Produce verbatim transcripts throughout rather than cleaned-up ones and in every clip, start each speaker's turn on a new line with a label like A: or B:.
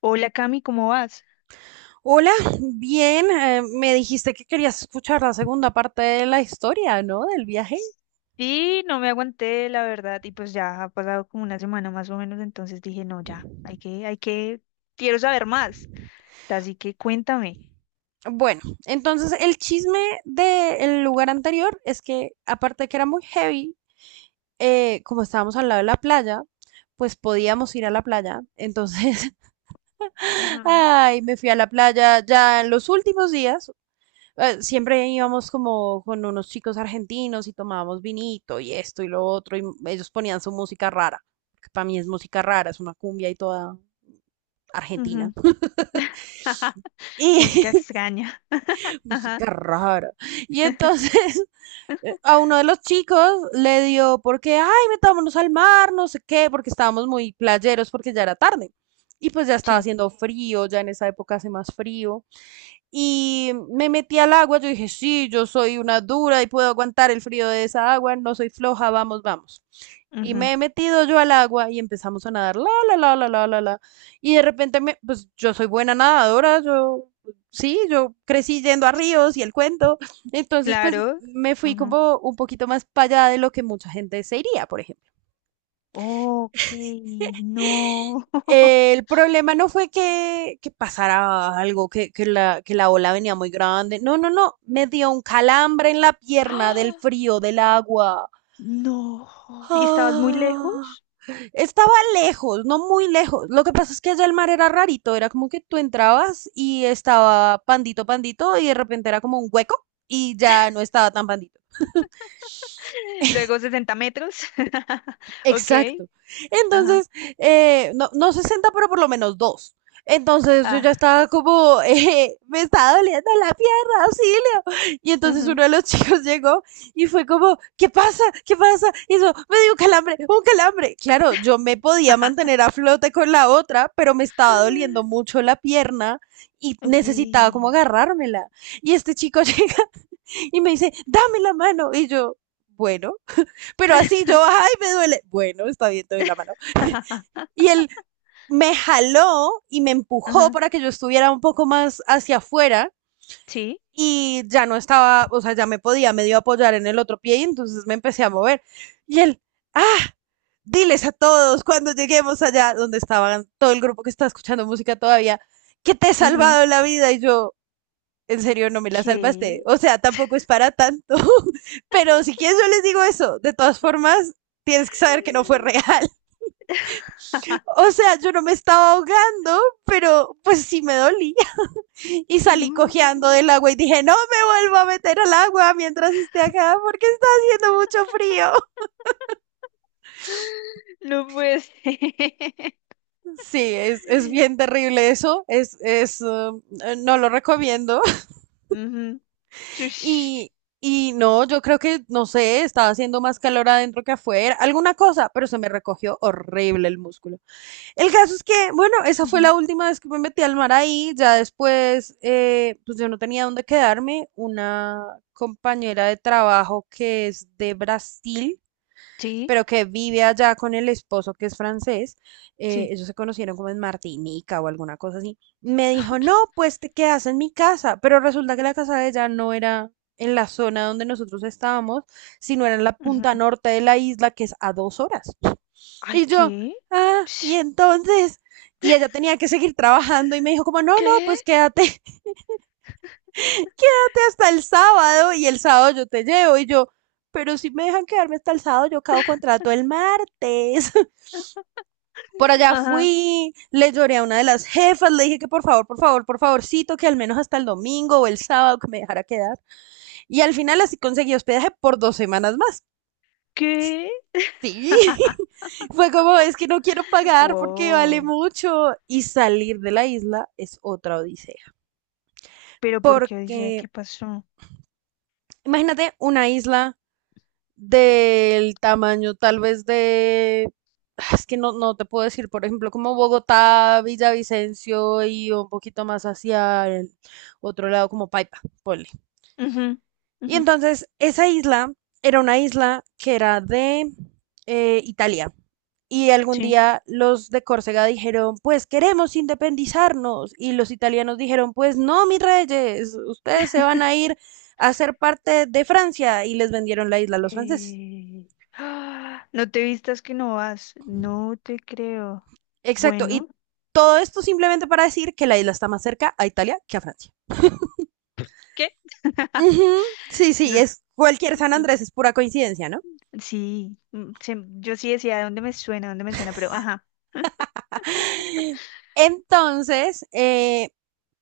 A: Hola Cami, ¿cómo vas?
B: Hola, bien, eh, me dijiste que querías escuchar la segunda parte de la historia, ¿no? Del viaje.
A: Sí, no me aguanté, la verdad, y pues ya ha pasado como una semana más o menos, entonces dije, no, ya, hay que, hay que, quiero saber más, así que cuéntame.
B: Bueno, entonces el chisme del lugar anterior es que, aparte de que era muy heavy, eh, como estábamos al lado de la playa, pues podíamos ir a la playa. Entonces,
A: Ajá.
B: ay, me fui a la playa ya en los últimos días. eh, Siempre íbamos como con unos chicos argentinos y tomábamos vinito y esto y lo otro, y ellos ponían su música rara, que para mí es música rara, es una cumbia y toda Argentina.
A: Ujú. Música
B: Y
A: extraña.
B: música
A: Ajá,
B: rara. Y entonces a uno de los chicos le dio porque, ay, metámonos al mar, no sé qué, porque estábamos muy playeros porque ya era tarde. Y pues ya estaba
A: sí.
B: haciendo frío, ya en esa época hace más frío. Y me metí al agua, yo dije, sí, yo soy una dura y puedo aguantar el frío de esa agua, no soy floja, vamos, vamos. Y
A: Ujú.
B: me he metido yo al agua y empezamos a nadar, la, la, la, la, la, la, la. Y de repente, me, pues yo soy buena nadadora, yo, sí, yo crecí yendo a ríos y el cuento. Entonces, pues
A: Claro.
B: me fui
A: Ujú.
B: como un poquito más para allá de lo que mucha gente se iría, por ejemplo.
A: Ok, no.
B: El problema no fue que, que pasara algo, que, que, la, que la ola venía muy grande. No, no, no. Me dio un calambre en la pierna del
A: ¡Ah!
B: frío, del agua.
A: No. ¿Y estabas muy
B: Ah.
A: lejos?
B: Estaba lejos, no muy lejos. Lo que pasa es que allá el mar era rarito, era como que tú entrabas y estaba pandito, pandito, y de repente era como un hueco y ya no estaba tan pandito.
A: Luego sesenta metros. Ok.
B: Exacto.
A: Ajá.
B: Entonces, eh, no, no sesenta, pero por lo menos dos. Entonces yo ya
A: Ah.
B: estaba como, eh, me estaba doliendo la pierna, auxilio. Y entonces uno
A: Ujú.
B: de los chicos llegó y fue como, ¿qué pasa? ¿Qué pasa? Y eso, me dio un calambre, un calambre. Claro, yo me podía mantener a flote con la otra, pero me estaba doliendo mucho la pierna y
A: Ok.
B: necesitaba como agarrármela. Y este chico llega y me dice, dame la mano. Y yo, bueno, pero así yo, ay, me duele. Bueno, está bien, te doy la mano. Y él me jaló y me empujó
A: Ajá.
B: para que yo estuviera un poco más hacia afuera
A: Sí.
B: y ya no estaba, o sea, ya me podía medio apoyar en el otro pie y entonces me empecé a mover. Y él, ah, diles a todos cuando lleguemos allá donde estaban todo el grupo que está escuchando música todavía, que te he
A: Ujú.
B: salvado la vida y yo, en serio, no me la salvaste.
A: ¿Qué?
B: O sea, tampoco es para tanto, pero si quieres yo les digo eso, de todas formas, tienes que saber que no fue real. O sea, yo no me estaba ahogando, pero pues sí me dolía. Y salí cojeando del
A: No,
B: agua y dije, no me vuelvo a meter al agua mientras esté acá porque está haciendo mucho frío.
A: no puede ser.
B: Sí, es, es bien terrible eso. Es, es, uh, no lo recomiendo.
A: Ujú. Tush.
B: Y, y no, yo creo que, no sé, estaba haciendo más calor adentro que afuera, alguna cosa, pero se me recogió horrible el músculo. El caso es que, bueno, esa fue
A: Ujú.
B: la última vez que me metí al mar ahí. Ya después, eh, pues yo no tenía dónde quedarme. Una compañera de trabajo que es de Brasil,
A: Sí,
B: pero que vive allá con el esposo que es francés. eh,
A: sí.
B: ellos se conocieron como en Martinica o alguna cosa así. Me dijo,
A: Ok.
B: no, pues te quedas en mi casa. Pero resulta que la casa de ella no era en la zona donde nosotros estábamos, sino era en la
A: Ujú.
B: punta norte de la isla, que es a dos horas.
A: Ay,
B: Y yo,
A: ¿qué?
B: ah, y
A: Sh,
B: entonces, y ella tenía que seguir trabajando y me dijo como, no, no,
A: ¿qué?
B: pues quédate hasta el sábado y el sábado yo te llevo y yo, pero si me dejan quedarme hasta el sábado, yo acabo contrato el martes. Por allá fui,
A: Ajá.
B: le lloré a una de las jefas, le dije que por favor, por favor, por favorcito, que al menos hasta el domingo o el sábado que me dejara quedar. Y al final así conseguí hospedaje por dos semanas más.
A: ¿Qué?
B: Sí. Fue como, es que no quiero pagar porque vale
A: Wow.
B: mucho. Y salir de la isla es otra odisea.
A: Pero ¿por qué dice
B: Porque,
A: qué pasó?
B: imagínate una isla del tamaño tal vez de... ah, es que no, no te puedo decir, por ejemplo, como Bogotá, Villavicencio y un poquito más hacia el otro lado como Paipa. Por
A: Ujú,
B: Y
A: ujú,
B: entonces esa isla era una isla que era de eh, Italia. Y algún
A: sí.
B: día los de Córcega dijeron, pues queremos independizarnos. Y los italianos dijeron, pues no, mis reyes, ustedes se van a ir a ser parte de Francia. Y les vendieron la isla a los franceses.
A: Eh, ¡ah! No te vistas que no vas. No te creo.
B: Exacto. Y
A: Bueno,
B: todo esto simplemente para decir que la isla está más cerca a Italia que a Francia.
A: ¿qué?
B: Ujú, Sí, sí,
A: No,
B: es cualquier San
A: ok,
B: Andrés, es pura coincidencia, ¿no?
A: sí. Mm, se- yo sí decía dónde me suena, dónde me suena, pero ajá.
B: Entonces, eh,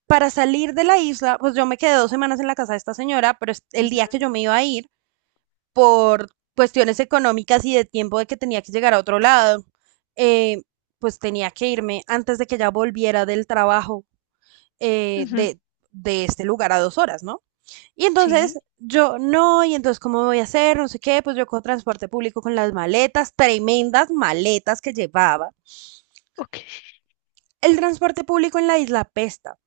B: para salir de la isla, pues yo me quedé dos semanas en la casa de esta señora, pero el día que
A: Ujú,
B: yo me iba a ir, por cuestiones económicas y de tiempo de que tenía que llegar a otro lado, eh, pues tenía que irme antes de que ella volviera del trabajo, eh,
A: ujú,
B: de, de este lugar a dos horas, ¿no? Y entonces
A: sí.
B: yo no, y entonces ¿cómo voy a hacer? No sé qué, pues yo con transporte público con las maletas, tremendas maletas que llevaba.
A: Ok.
B: El transporte público en la isla pesta.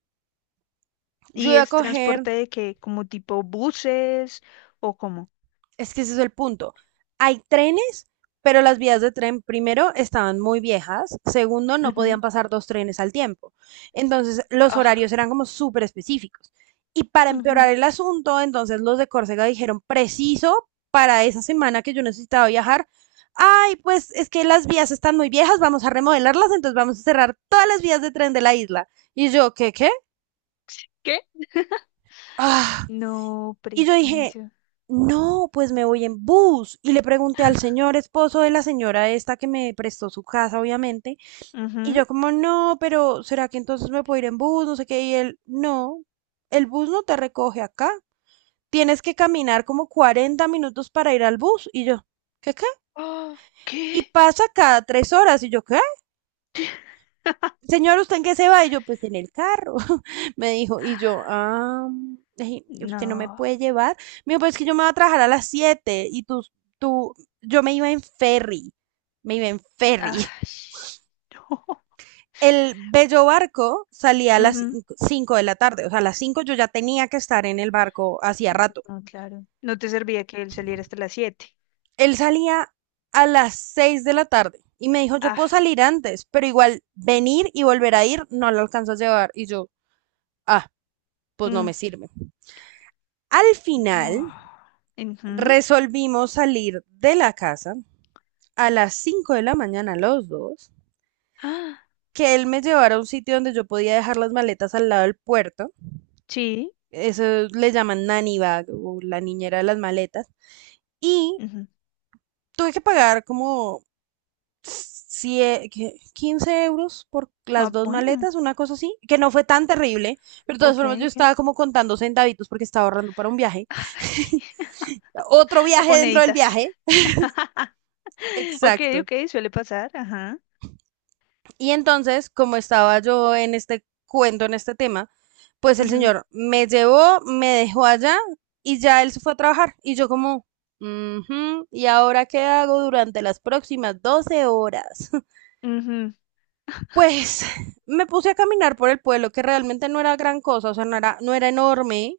B: Yo
A: ¿Y
B: iba a
A: es
B: coger.
A: transporte de qué? ¿Como tipo buses o cómo?
B: Es que ese es el punto. Hay trenes, pero las vías de tren, primero, estaban muy viejas. Segundo, no podían
A: Ujú.
B: pasar dos trenes al tiempo. Entonces, los
A: Ah,
B: horarios eran como súper específicos. Y para
A: ujú,
B: empeorar el asunto, entonces los de Córcega dijeron, preciso para esa semana que yo necesitaba viajar, ay, pues es que las vías están muy viejas, vamos a remodelarlas, entonces vamos a cerrar todas las vías de tren de la isla. Y yo, ¿qué, qué?
A: ¿qué?
B: Ah,
A: No
B: y yo dije,
A: preciso.
B: no, pues me voy en bus. Y le pregunté al señor esposo de la señora esta que me prestó su casa, obviamente. Y
A: Ujú.
B: yo como, no, pero ¿será que entonces me puedo ir en bus? No sé qué. Y él, no, el bus no te recoge acá. Tienes que caminar como cuarenta minutos para ir al bus. Y yo, ¿qué qué?
A: Ah,
B: Y
A: ¿qué?
B: pasa cada tres horas. Y yo, ¿qué? Señor, ¿usted en qué se va? Y yo, pues en el carro, me dijo. Y yo,
A: Ah,
B: ah, ay, usted no me
A: no.
B: puede llevar. Me dijo, pues es que yo me voy a trabajar a las siete y tú, tú, yo me iba en ferry, me iba en
A: Ah,
B: ferry.
A: sh-
B: El bello barco salía a las
A: no.
B: cinco de la tarde, o sea, a las cinco yo ya tenía que estar en el barco hacía rato.
A: No, claro. No te servía que él saliera hasta las siete.
B: Él salía a las seis de la tarde y me dijo, yo
A: Ah,
B: puedo salir antes, pero igual venir y volver a ir no lo alcanzo a llevar. Y yo, ah, pues no
A: mm,
B: me sirve. Al
A: no.
B: final
A: Ujú.
B: resolvimos salir de la casa a las cinco de la mañana los dos,
A: Ah,
B: que él me llevara a un sitio donde yo podía dejar las maletas al lado del puerto,
A: sí.
B: eso le llaman nanny bag o la niñera de las maletas, y
A: Ujú.
B: tuve que pagar como sie- quince euros por las
A: Ah,
B: dos
A: bueno.
B: maletas, una cosa así, que no fue tan terrible, pero de todas
A: Ok,
B: formas yo
A: ok.
B: estaba como contando centavitos porque estaba ahorrando para un viaje,
A: Ay,
B: otro viaje dentro del
A: Poneditas.
B: viaje,
A: Ok,
B: exacto.
A: ok, suele pasar. Ajá.
B: Y entonces, como estaba yo en este cuento, en este tema, pues el
A: Ujú,
B: señor me llevó, me dejó allá y ya él se fue a trabajar. Y yo como, "Ujú, ¿y ahora qué hago durante las próximas doce horas?
A: ujú,
B: Pues me puse a caminar por el pueblo, que realmente no era gran cosa, o sea, no era, no era enorme,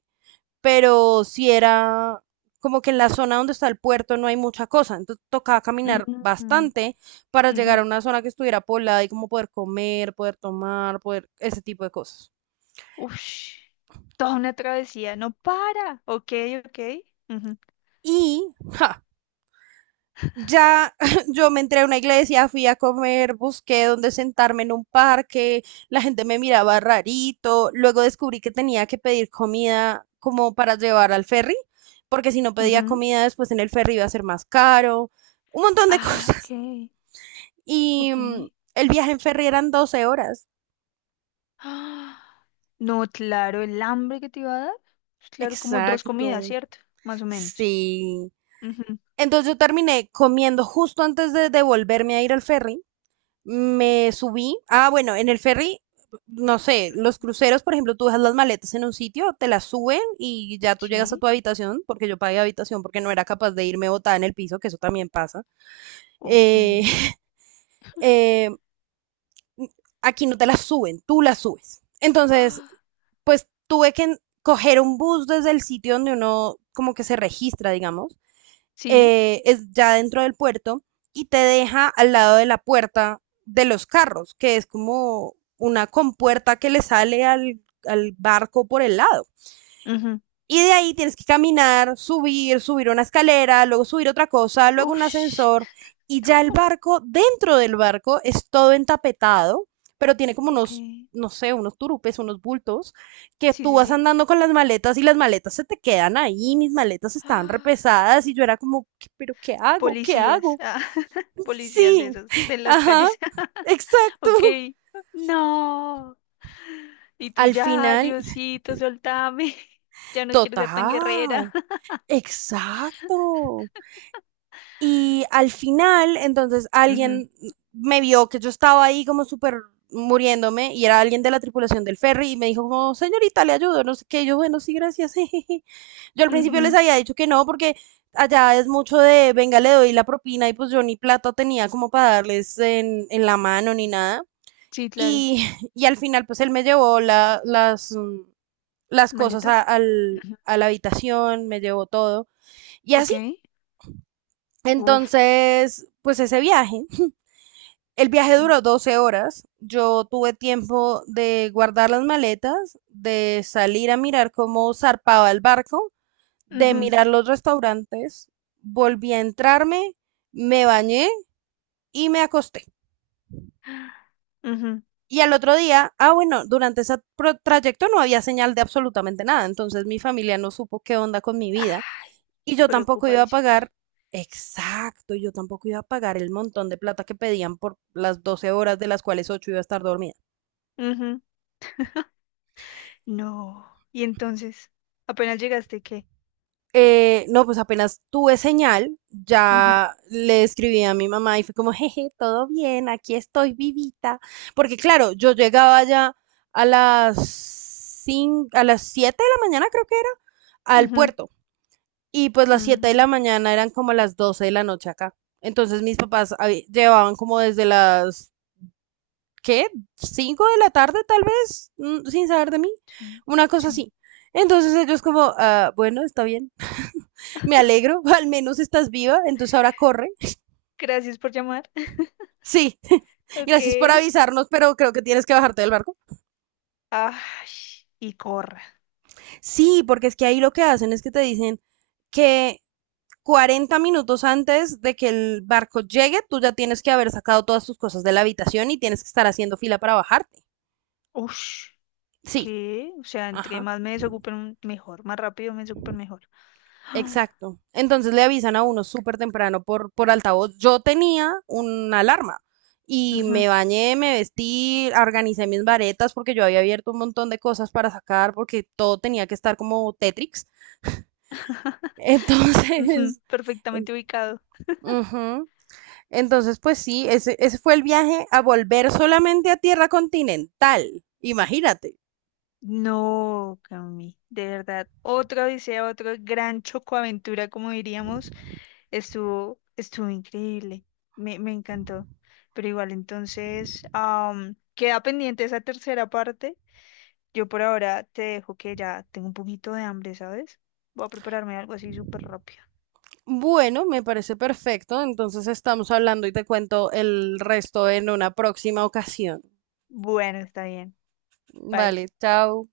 B: pero si era como que en la zona donde está el puerto no hay mucha cosa, entonces tocaba caminar
A: ujú,
B: bastante para
A: ujú.
B: llegar a una zona que estuviera poblada y como poder comer, poder tomar, poder ese tipo de cosas.
A: Ush, toda una travesía. No para. Ok, ok. Ujú,
B: Y ja, ya yo me entré a una iglesia, fui a comer, busqué dónde sentarme en un parque, la gente me miraba rarito, luego descubrí que tenía que pedir comida como para llevar al ferry, porque si no pedía
A: ujú.
B: comida después en el ferry iba a ser más caro, un montón de
A: Ah, ok,
B: cosas. Y
A: ok.
B: mm, el viaje en ferry eran doce horas.
A: No, claro, el hambre que te iba a dar. Pues, claro, como dos comidas,
B: Exacto.
A: ¿cierto? Más o menos.
B: Sí.
A: Ujú.
B: Entonces yo terminé comiendo justo antes de, de volverme a ir al ferry. Me subí. Ah, bueno, en el ferry, no sé, los cruceros, por ejemplo, tú dejas las maletas en un sitio, te las suben y ya tú llegas a
A: Sí,
B: tu habitación, porque yo pagué habitación porque no era capaz de irme botada en el piso, que eso también pasa.
A: ok.
B: Eh, eh, aquí no te las suben, tú las subes. Entonces,
A: Ah,
B: pues tuve que coger un bus desde el sitio donde uno como que se registra, digamos,
A: sí.
B: eh, es ya dentro del puerto y te deja al lado de la puerta de los carros, que es como una compuerta que le sale al, al barco por el lado.
A: Ujú.
B: Y de ahí tienes que caminar, subir, subir una escalera, luego subir otra cosa, luego un
A: Ush,
B: ascensor. Y ya el
A: no,
B: barco, dentro del barco, es todo entapetado, pero tiene como
A: ok.
B: unos,
A: Sí,
B: no sé, unos turupes, unos bultos, que tú
A: sí,
B: vas
A: sí.
B: andando con las maletas y las maletas se te quedan ahí, mis maletas estaban
A: Ah,
B: repesadas y yo era como, pero ¿qué hago? ¿Qué
A: policías,
B: hago?
A: ah, policías de
B: Sí,
A: esos de las
B: ajá,
A: calles.
B: exacto.
A: Ok. No. Y tú
B: Al
A: ya,
B: final,
A: Diosito, soltame. Ya no quiero ser tan guerrera.
B: total, exacto. Y al final, entonces
A: Ujú,
B: alguien me vio que yo estaba ahí como súper muriéndome y era alguien de la tripulación del ferry y me dijo como, señorita, le ayudo, no sé qué, yo, bueno, sí, gracias. Yo al principio les
A: ujú.
B: había dicho que no porque allá es mucho de, venga, le doy la propina y pues yo ni plata tenía como para darles en, en la mano ni nada.
A: Sí, claro.
B: Y y al final pues él me llevó la, las, mm, las cosas a,
A: Maletas.
B: al,
A: Ujú.
B: a la habitación, me llevó todo y
A: Ok.
B: así.
A: Uf,
B: Entonces, pues ese viaje, el viaje
A: sí.
B: duró doce horas. Yo tuve tiempo de guardar las maletas, de salir a mirar cómo zarpaba el barco, de
A: Ujú,
B: mirar los restaurantes. Volví a entrarme, me bañé y me acosté.
A: ujú.
B: Y al otro día, ah, bueno, durante ese pro- trayecto no había señal de absolutamente nada, entonces mi familia no supo qué onda con mi vida
A: Ah,
B: y yo tampoco iba a pagar,
A: preocupadísimos.
B: exacto, yo tampoco iba a pagar el montón de plata que pedían por las doce horas de las cuales ocho iba a estar dormida.
A: Ujú. No. Y entonces, apenas llegaste, ¿qué?
B: Eh, no, pues apenas tuve señal,
A: Ujú,
B: ya le escribí a mi mamá y fue como, jeje, todo bien, aquí estoy vivita. Porque claro, yo llegaba ya a las cin- a las siete de la mañana, creo que era, al
A: ujú,
B: puerto. Y pues las siete de la
A: mm,
B: mañana eran como las doce de la noche acá. Entonces mis papás habi- llevaban como desde las, ¿qué? Cinco de la tarde tal vez, mm, sin saber de mí,
A: sí,
B: una cosa
A: sí.
B: así. Entonces ellos como, "Ah, bueno, está bien, me alegro, al menos estás viva, entonces ahora corre.
A: Gracias por llamar.
B: Sí,
A: Ok.
B: gracias por avisarnos, pero creo que tienes que bajarte del barco.
A: Ay, y corra.
B: Sí, porque es que ahí lo que hacen es que te dicen que cuarenta minutos antes de que el barco llegue, tú ya tienes que haber sacado todas tus cosas de la habitación y tienes que estar haciendo fila para bajarte.
A: Ush.
B: Sí,
A: ¿Qué? O sea, entre
B: ajá.
A: más me desocupen, mejor. Más rápido me desocupen, mejor. Ah,
B: Exacto. Entonces le avisan a uno súper temprano por por altavoz. Yo tenía una alarma y
A: ujú,
B: me bañé, me vestí, organicé mis varetas porque yo había abierto un montón de cosas para sacar porque todo tenía que estar como Tetrix.
A: ujú,
B: Entonces, en-
A: perfectamente ubicado.
B: ujú. Entonces pues sí, ese, ese fue el viaje a volver solamente a tierra continental. Imagínate.
A: No, Cami, de verdad. Otra odisea, otra gran chocoaventura, como diríamos, estuvo, estuvo increíble. Me, me encantó. Pero igual, entonces, am, queda pendiente esa tercera parte. Yo por ahora te dejo que ya tengo un poquito de hambre, ¿sabes? Voy a prepararme algo así súper rápido.
B: Bueno, me parece perfecto. Entonces estamos hablando y te cuento el resto en una próxima ocasión.
A: Bueno, está bien. Bye.
B: Vale, chao.